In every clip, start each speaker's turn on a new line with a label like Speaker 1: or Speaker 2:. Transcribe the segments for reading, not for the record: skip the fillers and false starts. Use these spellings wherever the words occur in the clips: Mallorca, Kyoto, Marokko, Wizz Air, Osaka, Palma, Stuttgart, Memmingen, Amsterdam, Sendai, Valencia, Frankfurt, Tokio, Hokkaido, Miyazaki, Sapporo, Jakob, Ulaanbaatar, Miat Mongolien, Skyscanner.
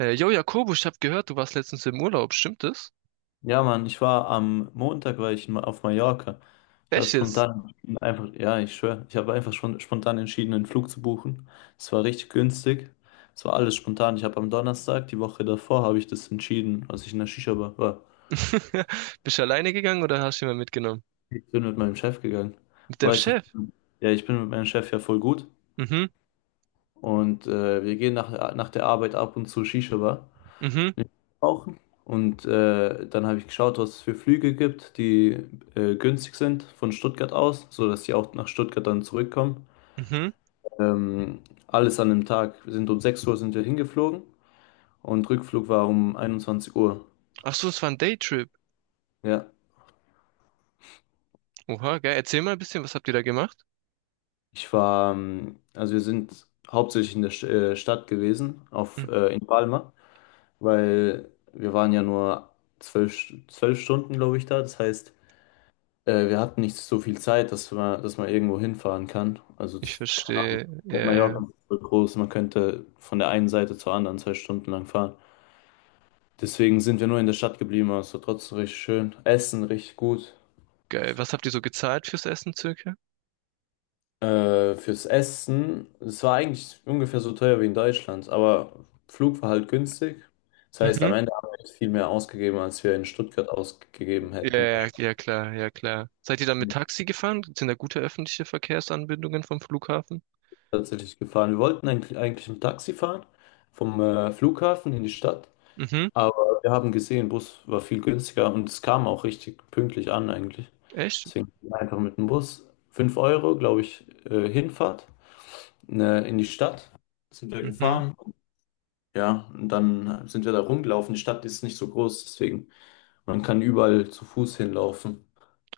Speaker 1: Yo, Jakobo, ich habe gehört, du warst letztens im Urlaub, stimmt das?
Speaker 2: Ja, Mann, ich war am Montag war ich in- Ma- auf Mallorca. Ich habe
Speaker 1: Echt jetzt?
Speaker 2: spontan entschieden, einfach, ja, ich schwöre, ich habe einfach schon spontan entschieden, einen Flug zu buchen. Es war richtig günstig. Es war alles spontan. Ich habe am Donnerstag, die Woche davor, habe ich das entschieden, als ich in der Shisha-Bar war.
Speaker 1: Bist du alleine gegangen oder hast du jemanden mitgenommen?
Speaker 2: Ich bin mit meinem Chef gegangen.
Speaker 1: Mit
Speaker 2: Du
Speaker 1: deinem
Speaker 2: weißt, doch, ich
Speaker 1: Chef?
Speaker 2: bin- Ja, ich bin mit meinem Chef ja voll gut.
Speaker 1: Mhm,
Speaker 2: Und wir gehen nach der Arbeit ab und zu Shisha-Bar.
Speaker 1: mhm,
Speaker 2: Brauchen. Und dann habe ich geschaut, was es für Flüge gibt, die günstig sind von Stuttgart aus, sodass sie auch nach Stuttgart dann zurückkommen.
Speaker 1: mhm.
Speaker 2: Ähm, alles an dem Tag. Wir sind um 6 Uhr sind wir hingeflogen und Rückflug war um 21 Uhr.
Speaker 1: Ach so, es war ein Daytrip.
Speaker 2: Ja,
Speaker 1: Oha, geil. Erzähl mal ein bisschen, was habt ihr da gemacht?
Speaker 2: ich war, also wir sind hauptsächlich in der St Stadt gewesen,
Speaker 1: Hm.
Speaker 2: in Palma, weil wir waren ja nur zwölf Stunden, glaube ich, da. Das heißt, wir hatten nicht so viel Zeit, dass man irgendwo hinfahren kann. Also,
Speaker 1: Ich
Speaker 2: keine Ahnung.
Speaker 1: verstehe. Ja, ja,
Speaker 2: Mallorca
Speaker 1: ja.
Speaker 2: ist so groß, man könnte von der einen Seite zur anderen 2 Stunden lang fahren. Deswegen sind wir nur in der Stadt geblieben, aber es war trotzdem richtig schön. Essen richtig gut.
Speaker 1: Geil. Was habt ihr so gezahlt fürs Essen circa?
Speaker 2: Fürs Essen, es war eigentlich ungefähr so teuer wie in Deutschland, aber Flug war halt günstig. Das heißt,
Speaker 1: Mhm.
Speaker 2: am Ende haben wir jetzt viel mehr ausgegeben, als wir in Stuttgart ausgegeben
Speaker 1: Ja,
Speaker 2: hätten.
Speaker 1: ja,
Speaker 2: Wahrscheinlich
Speaker 1: ja, klar, ja, klar. Seid ihr dann mit Taxi gefahren? Sind da gute öffentliche Verkehrsanbindungen vom Flughafen?
Speaker 2: tatsächlich gefahren. Wir wollten eigentlich ein Taxi fahren vom Flughafen in die Stadt.
Speaker 1: Mhm,
Speaker 2: Aber wir haben gesehen, Bus war viel günstiger und es kam auch richtig pünktlich an eigentlich.
Speaker 1: echt?
Speaker 2: Deswegen einfach mit dem Bus. 5 Euro, glaube ich, Hinfahrt ne, in die Stadt. Sind wir
Speaker 1: Mhm.
Speaker 2: gefahren. Ja, und dann sind wir da rumgelaufen. Die Stadt ist nicht so groß, deswegen man kann überall zu Fuß hinlaufen.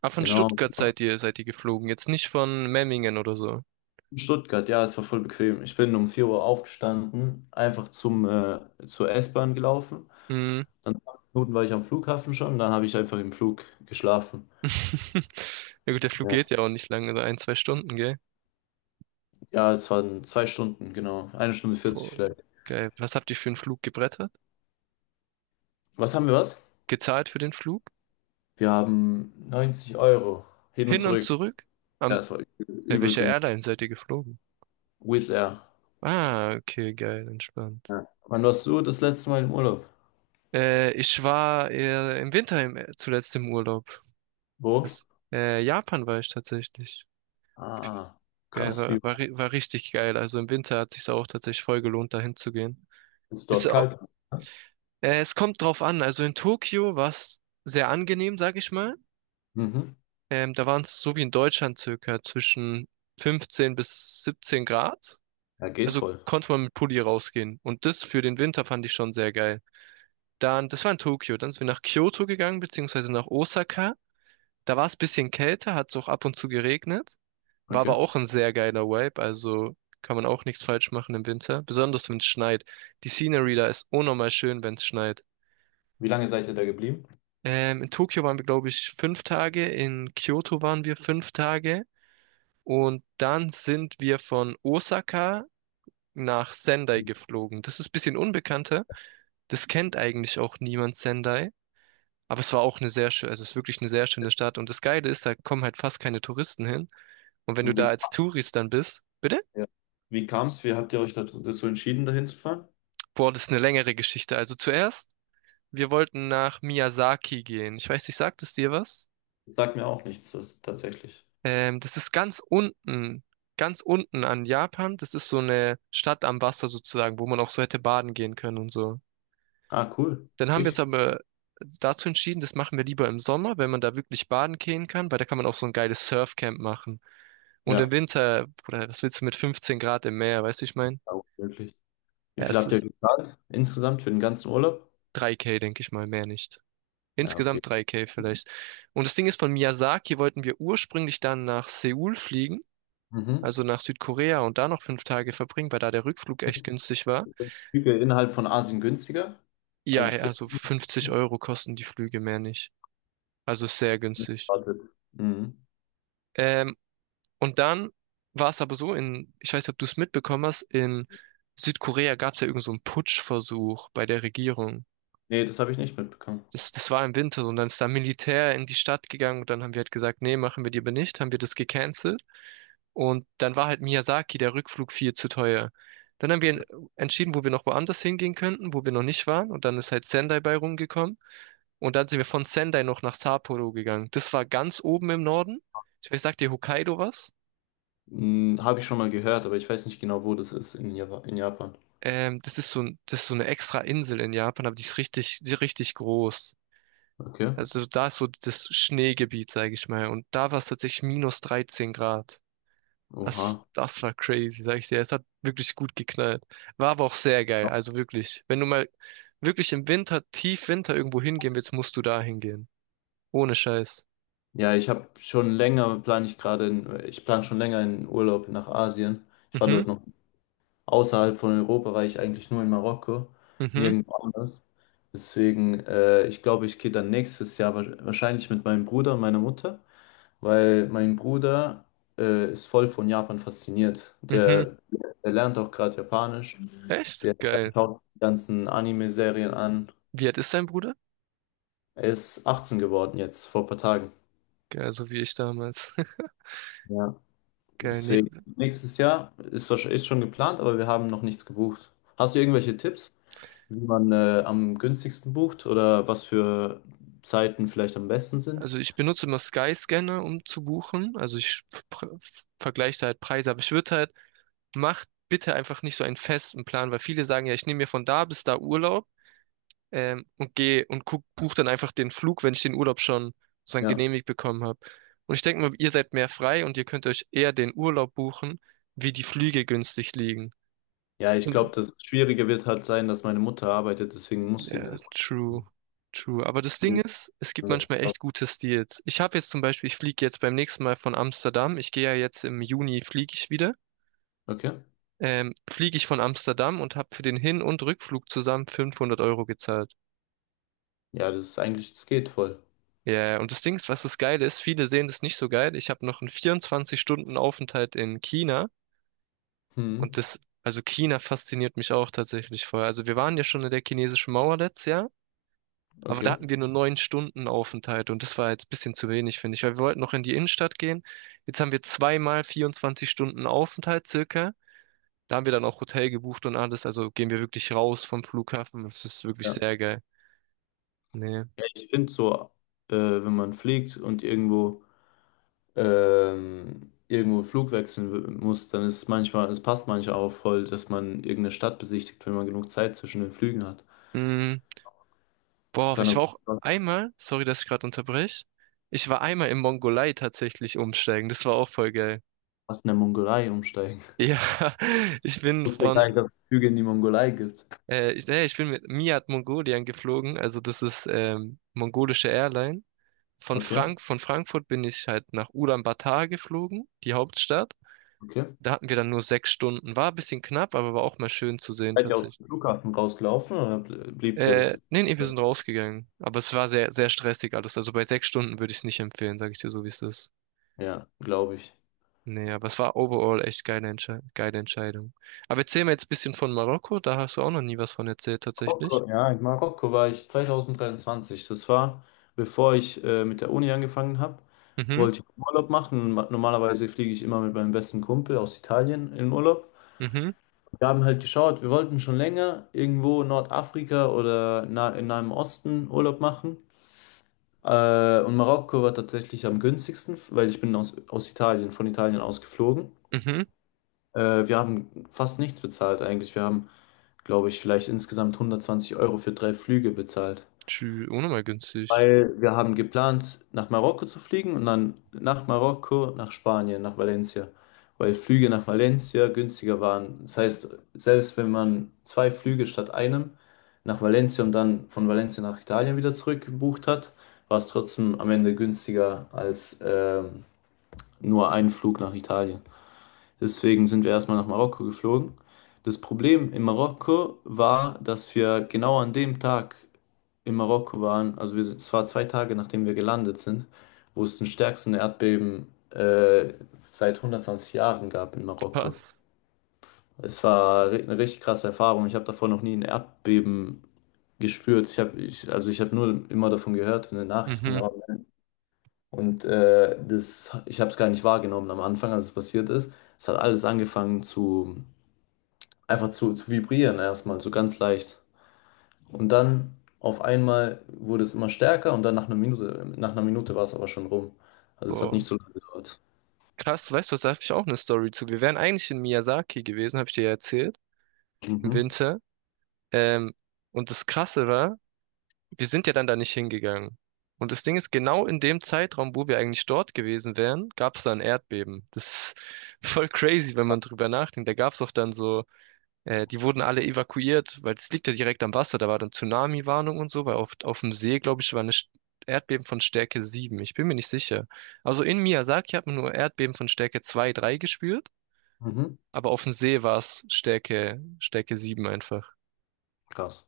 Speaker 1: Ah, von
Speaker 2: Genau.
Speaker 1: Stuttgart seid ihr geflogen, jetzt nicht von Memmingen oder so.
Speaker 2: In Stuttgart, ja, es war voll bequem. Ich bin um 4 Uhr aufgestanden, einfach zur S-Bahn gelaufen.
Speaker 1: Mhm.
Speaker 2: Dann 20 Minuten war ich am Flughafen schon, dann habe ich einfach im Flug geschlafen.
Speaker 1: Ja gut, der Flug geht ja auch nicht lange, so ein, zwei Stunden, gell?
Speaker 2: Ja, es waren 2 Stunden, genau. 1 Stunde 40
Speaker 1: Boah,
Speaker 2: vielleicht.
Speaker 1: geil. Was habt ihr für einen Flug gebrettert?
Speaker 2: Was haben wir was?
Speaker 1: Gezahlt für den Flug?
Speaker 2: Wir haben 90 Euro hin und
Speaker 1: Hin und
Speaker 2: zurück.
Speaker 1: zurück?
Speaker 2: Ja,
Speaker 1: Am,
Speaker 2: es war übel,
Speaker 1: bei
Speaker 2: übel
Speaker 1: welcher
Speaker 2: günstig.
Speaker 1: Airline seid ihr geflogen?
Speaker 2: Wizz Air.
Speaker 1: Ah, okay, geil, entspannt.
Speaker 2: Ja. Wann warst du das letzte Mal im Urlaub?
Speaker 1: Ich war im Winter zuletzt im Urlaub.
Speaker 2: Wo?
Speaker 1: Was? Japan war ich tatsächlich.
Speaker 2: Ah,
Speaker 1: Geil,
Speaker 2: krass, wie
Speaker 1: war richtig geil. Also im Winter hat sich's auch tatsächlich voll gelohnt, dahin zu gehen.
Speaker 2: ist
Speaker 1: Ist
Speaker 2: dort
Speaker 1: auch,
Speaker 2: kalt?
Speaker 1: es kommt drauf an. Also in Tokio war's sehr angenehm, sag ich mal.
Speaker 2: Mhm.
Speaker 1: Da waren es so wie in Deutschland circa zwischen 15 bis 17 Grad.
Speaker 2: Ja, geht
Speaker 1: Also
Speaker 2: voll.
Speaker 1: konnte man mit Pulli rausgehen. Und das für den Winter fand ich schon sehr geil. Dann, das war in Tokio. Dann sind wir nach Kyoto gegangen, beziehungsweise nach Osaka. Da war es ein bisschen kälter, hat es auch ab und zu geregnet. War
Speaker 2: Okay.
Speaker 1: aber auch ein sehr geiler Vibe. Also kann man auch nichts falsch machen im Winter. Besonders wenn es schneit. Die Scenery da ist unnormal schön, wenn es schneit.
Speaker 2: Wie lange seid ihr da geblieben?
Speaker 1: In Tokio waren wir, glaube ich, 5 Tage. In Kyoto waren wir 5 Tage. Und dann sind wir von Osaka nach Sendai geflogen. Das ist ein bisschen unbekannter. Das kennt eigentlich auch niemand Sendai. Aber es war auch eine sehr schöne, also es ist wirklich eine sehr schöne Stadt. Und das Geile ist, da kommen halt fast keine Touristen hin. Und wenn du
Speaker 2: Und
Speaker 1: da
Speaker 2: wie,
Speaker 1: als Tourist dann bist, bitte?
Speaker 2: ja. Wie kam es? Wie habt ihr euch dazu entschieden, dahin zu fahren?
Speaker 1: Boah, das ist eine längere Geschichte. Also zuerst, wir wollten nach Miyazaki gehen. Ich weiß nicht, sagt es dir was?
Speaker 2: Das sagt mir auch nichts, das, tatsächlich.
Speaker 1: Das ist ganz unten an Japan. Das ist so eine Stadt am Wasser sozusagen, wo man auch so hätte baden gehen können und so.
Speaker 2: Ah, cool.
Speaker 1: Dann haben wir uns
Speaker 2: Richtig.
Speaker 1: aber dazu entschieden, das machen wir lieber im Sommer, wenn man da wirklich baden gehen kann, weil da kann man auch so ein geiles Surfcamp machen. Und im
Speaker 2: Ja,
Speaker 1: Winter, oder was willst du mit 15 Grad im Meer, weißt du, ich mein?
Speaker 2: ja, wirklich. Wie
Speaker 1: Ja,
Speaker 2: viel
Speaker 1: es
Speaker 2: habt ihr
Speaker 1: ist
Speaker 2: gezahlt insgesamt für den ganzen Urlaub?
Speaker 1: 3K, denke ich mal, mehr nicht.
Speaker 2: Ja, okay.
Speaker 1: Insgesamt 3K vielleicht. Und das Ding ist, von Miyazaki wollten wir ursprünglich dann nach Seoul fliegen,
Speaker 2: Mhm.
Speaker 1: also nach Südkorea und da noch 5 Tage verbringen, weil da der Rückflug echt günstig war.
Speaker 2: Flüge innerhalb von Asien günstiger
Speaker 1: Ja,
Speaker 2: als
Speaker 1: also 50 € kosten die Flüge mehr nicht. Also ist sehr günstig.
Speaker 2: erwartet. Mhm.
Speaker 1: Ähm, Und dann war es aber so, in, ich weiß nicht, ob du es mitbekommen hast, in Südkorea gab es ja irgend so einen Putschversuch bei der Regierung.
Speaker 2: Nee, das habe ich nicht mitbekommen.
Speaker 1: Das war im Winter so, und dann ist da Militär in die Stadt gegangen und dann haben wir halt gesagt, nee, machen wir die aber nicht, haben wir das gecancelt. Und dann war halt Miyazaki, der Rückflug viel zu teuer. Dann haben wir entschieden, wo wir noch woanders hingehen könnten, wo wir noch nicht waren. Und dann ist halt Sendai bei rumgekommen. Und dann sind wir von Sendai noch nach Sapporo gegangen. Das war ganz oben im Norden. Ich weiß, sagt dir Hokkaido was?
Speaker 2: Mhm, habe ich schon mal gehört, aber ich weiß nicht genau, wo das ist in Java in Japan.
Speaker 1: Das ist so, das ist so eine extra Insel in Japan, aber die ist richtig groß.
Speaker 2: Okay.
Speaker 1: Also da ist so das Schneegebiet, sage ich mal. Und da war es tatsächlich minus 13 Grad.
Speaker 2: Oha.
Speaker 1: Das war crazy, sag ich dir. Es hat wirklich gut geknallt. War aber auch sehr geil. Also wirklich. Wenn du mal wirklich im Winter, tief Winter irgendwo hingehen willst, musst du da hingehen. Ohne Scheiß.
Speaker 2: Ja, ich habe schon länger, plane ich gerade, in, ich plane schon länger einen Urlaub nach Asien. Ich war
Speaker 1: Mhm,
Speaker 2: dort noch außerhalb von Europa war ich eigentlich nur in Marokko,
Speaker 1: mhm,
Speaker 2: nirgendwo anders. Deswegen, ich glaube, ich gehe dann nächstes Jahr wahrscheinlich mit meinem Bruder und meiner Mutter, weil mein Bruder ist voll von Japan fasziniert.
Speaker 1: mhm.
Speaker 2: Der, der lernt auch gerade Japanisch,
Speaker 1: Echt?
Speaker 2: der
Speaker 1: Geil.
Speaker 2: schaut die ganzen Anime-Serien an.
Speaker 1: Wie alt ist dein Bruder?
Speaker 2: Er ist 18 geworden jetzt, vor ein paar Tagen.
Speaker 1: Geil, so wie ich damals.
Speaker 2: Ja.
Speaker 1: Geil. Nee,
Speaker 2: Deswegen, nächstes Jahr ist, ist schon geplant, aber wir haben noch nichts gebucht. Hast du irgendwelche Tipps, wie man am günstigsten bucht oder was für Zeiten vielleicht am besten sind?
Speaker 1: also ich benutze immer Skyscanner, um zu buchen. Also ich pr- vergleiche da halt Preise, aber ich würde halt, macht bitte einfach nicht so einen festen Plan, weil viele sagen ja, ich nehme mir von da bis da Urlaub und gehe und guck, buche dann einfach den Flug, wenn ich den Urlaub schon sozusagen
Speaker 2: Ja.
Speaker 1: genehmigt bekommen habe. Und ich denke mal, ihr seid mehr frei und ihr könnt euch eher den Urlaub buchen, wie die Flüge günstig liegen.
Speaker 2: Ja, ich glaube, das Schwierige wird halt sein, dass meine Mutter arbeitet, deswegen muss sie
Speaker 1: Ja,
Speaker 2: den.
Speaker 1: true, true. Aber das Ding ist, es gibt manchmal echt gute Deals. Ich habe jetzt zum Beispiel, ich fliege jetzt beim nächsten Mal von Amsterdam. Ich gehe ja jetzt im Juni, fliege ich wieder.
Speaker 2: Okay.
Speaker 1: Fliege ich von Amsterdam und habe für den Hin- und Rückflug zusammen 500 € gezahlt.
Speaker 2: Ja, das ist eigentlich, das geht voll.
Speaker 1: Ja, und das Ding ist, was das Geile ist, viele sehen das nicht so geil. Ich habe noch einen 24-Stunden-Aufenthalt in China und
Speaker 2: Hm,
Speaker 1: das, also China fasziniert mich auch tatsächlich voll. Also wir waren ja schon in der chinesischen Mauer letztes Jahr. Aber da
Speaker 2: okay.
Speaker 1: hatten wir nur 9 Stunden Aufenthalt und das war jetzt ein bisschen zu wenig, finde ich, weil wir wollten noch in die Innenstadt gehen. Jetzt haben wir zweimal 24 Stunden Aufenthalt circa. Da haben wir dann auch Hotel gebucht und alles, also gehen wir wirklich raus vom Flughafen. Das ist wirklich
Speaker 2: Ja.
Speaker 1: sehr geil. Nee.
Speaker 2: Ja, ich finde so, wenn man fliegt und irgendwo irgendwo einen Flug wechseln muss, dann ist es manchmal, es passt manchmal auch voll, dass man irgendeine Stadt besichtigt, wenn man genug Zeit zwischen den Flügen hat.
Speaker 1: Mm, Boah,
Speaker 2: Kann
Speaker 1: ich war
Speaker 2: aber
Speaker 1: auch einmal, sorry, dass ich gerade unterbreche. Ich war einmal in Mongolei tatsächlich umsteigen. Das war auch voll geil.
Speaker 2: fast in der Mongolei umsteigen.
Speaker 1: Ja, ich bin
Speaker 2: Ich wusste gar
Speaker 1: von,
Speaker 2: nicht, dass es Flüge in die Mongolei gibt.
Speaker 1: ich bin mit Miat Mongolien geflogen, also das ist mongolische Airline. von
Speaker 2: Okay,
Speaker 1: Frank, von Frankfurt bin ich halt nach Ulaanbaatar geflogen, die Hauptstadt.
Speaker 2: okay.
Speaker 1: Da hatten wir dann nur 6 Stunden. War ein bisschen knapp, aber war auch mal schön zu sehen
Speaker 2: Seid ihr aus
Speaker 1: tatsächlich.
Speaker 2: dem Flughafen rausgelaufen oder bliebt ihr im
Speaker 1: Nee, nee, wir
Speaker 2: Flughafen?
Speaker 1: sind rausgegangen. Aber es war sehr, sehr stressig alles. Also bei 6 Stunden würde ich es nicht empfehlen, sage ich dir so, wie es ist.
Speaker 2: Ja, glaube ich.
Speaker 1: Nee, aber es war overall echt geile, Entsche geile Entscheidung. Aber erzähl mir jetzt ein bisschen von Marokko. Da hast du auch noch nie was von erzählt, tatsächlich.
Speaker 2: Marokko, ja, in Marokko war ich 2023. Das war, bevor ich mit der Uni angefangen habe,
Speaker 1: Mhm,
Speaker 2: wollte ich Urlaub machen. Normalerweise fliege ich immer mit meinem besten Kumpel aus Italien in Urlaub.
Speaker 1: mhm,
Speaker 2: Wir haben halt geschaut, wir wollten schon länger irgendwo in Nordafrika oder na in Nahem Osten Urlaub machen. Und Marokko war tatsächlich am günstigsten, weil ich bin aus Italien, von Italien aus geflogen.
Speaker 1: mhm.
Speaker 2: Wir haben fast nichts bezahlt eigentlich. Wir haben, glaube ich, vielleicht insgesamt 120 Euro für 3 Flüge bezahlt.
Speaker 1: Tschü, ohne mal günstig.
Speaker 2: Weil wir haben geplant, nach Marokko zu fliegen und dann nach Marokko, nach Spanien, nach Valencia, weil Flüge nach Valencia günstiger waren. Das heißt, selbst wenn man zwei Flüge statt einem nach Valencia und dann von Valencia nach Italien wieder zurück gebucht hat, war es trotzdem am Ende günstiger als nur ein Flug nach Italien. Deswegen sind wir erstmal nach Marokko geflogen. Das Problem in Marokko war, dass wir genau an dem Tag in Marokko waren, also wir sind, es war 2 Tage, nachdem wir gelandet sind, wo es den stärksten Erdbeben seit 120 Jahren gab in Marokko.
Speaker 1: Was?
Speaker 2: Es war eine richtig krasse Erfahrung. Ich habe davor noch nie ein Erdbeben gespürt. Ich habe, ich, also ich habe nur immer davon gehört in den Nachrichten.
Speaker 1: Mhm.
Speaker 2: Und das, ich habe es gar nicht wahrgenommen am Anfang, als es passiert ist. Es hat alles angefangen zu einfach zu vibrieren erstmal, so ganz leicht. Und dann auf einmal wurde es immer stärker und dann nach einer Minute war es aber schon rum. Also es hat
Speaker 1: Boah.
Speaker 2: nicht so lange gedauert.
Speaker 1: Krass, weißt du, was, da habe ich auch eine Story zu. Wir wären eigentlich in Miyazaki gewesen, habe ich dir ja erzählt, im
Speaker 2: Mhm.
Speaker 1: Winter. Ähm, und das Krasse war, wir sind ja dann da nicht hingegangen. Und das Ding ist, genau in dem Zeitraum, wo wir eigentlich dort gewesen wären, gab es da ein Erdbeben. Das ist voll crazy, wenn man drüber nachdenkt. Da gab es auch dann so, die wurden alle evakuiert, weil es liegt ja direkt am Wasser. Da war dann Tsunami-Warnung und so, weil auf, dem See, glaube ich, war eine Erdbeben von Stärke 7. Ich bin mir nicht sicher. Also in Miyazaki hat man nur Erdbeben von Stärke 2, 3 gespürt.
Speaker 2: Mhm.
Speaker 1: Aber auf dem See war es Stärke 7 einfach.
Speaker 2: Krass.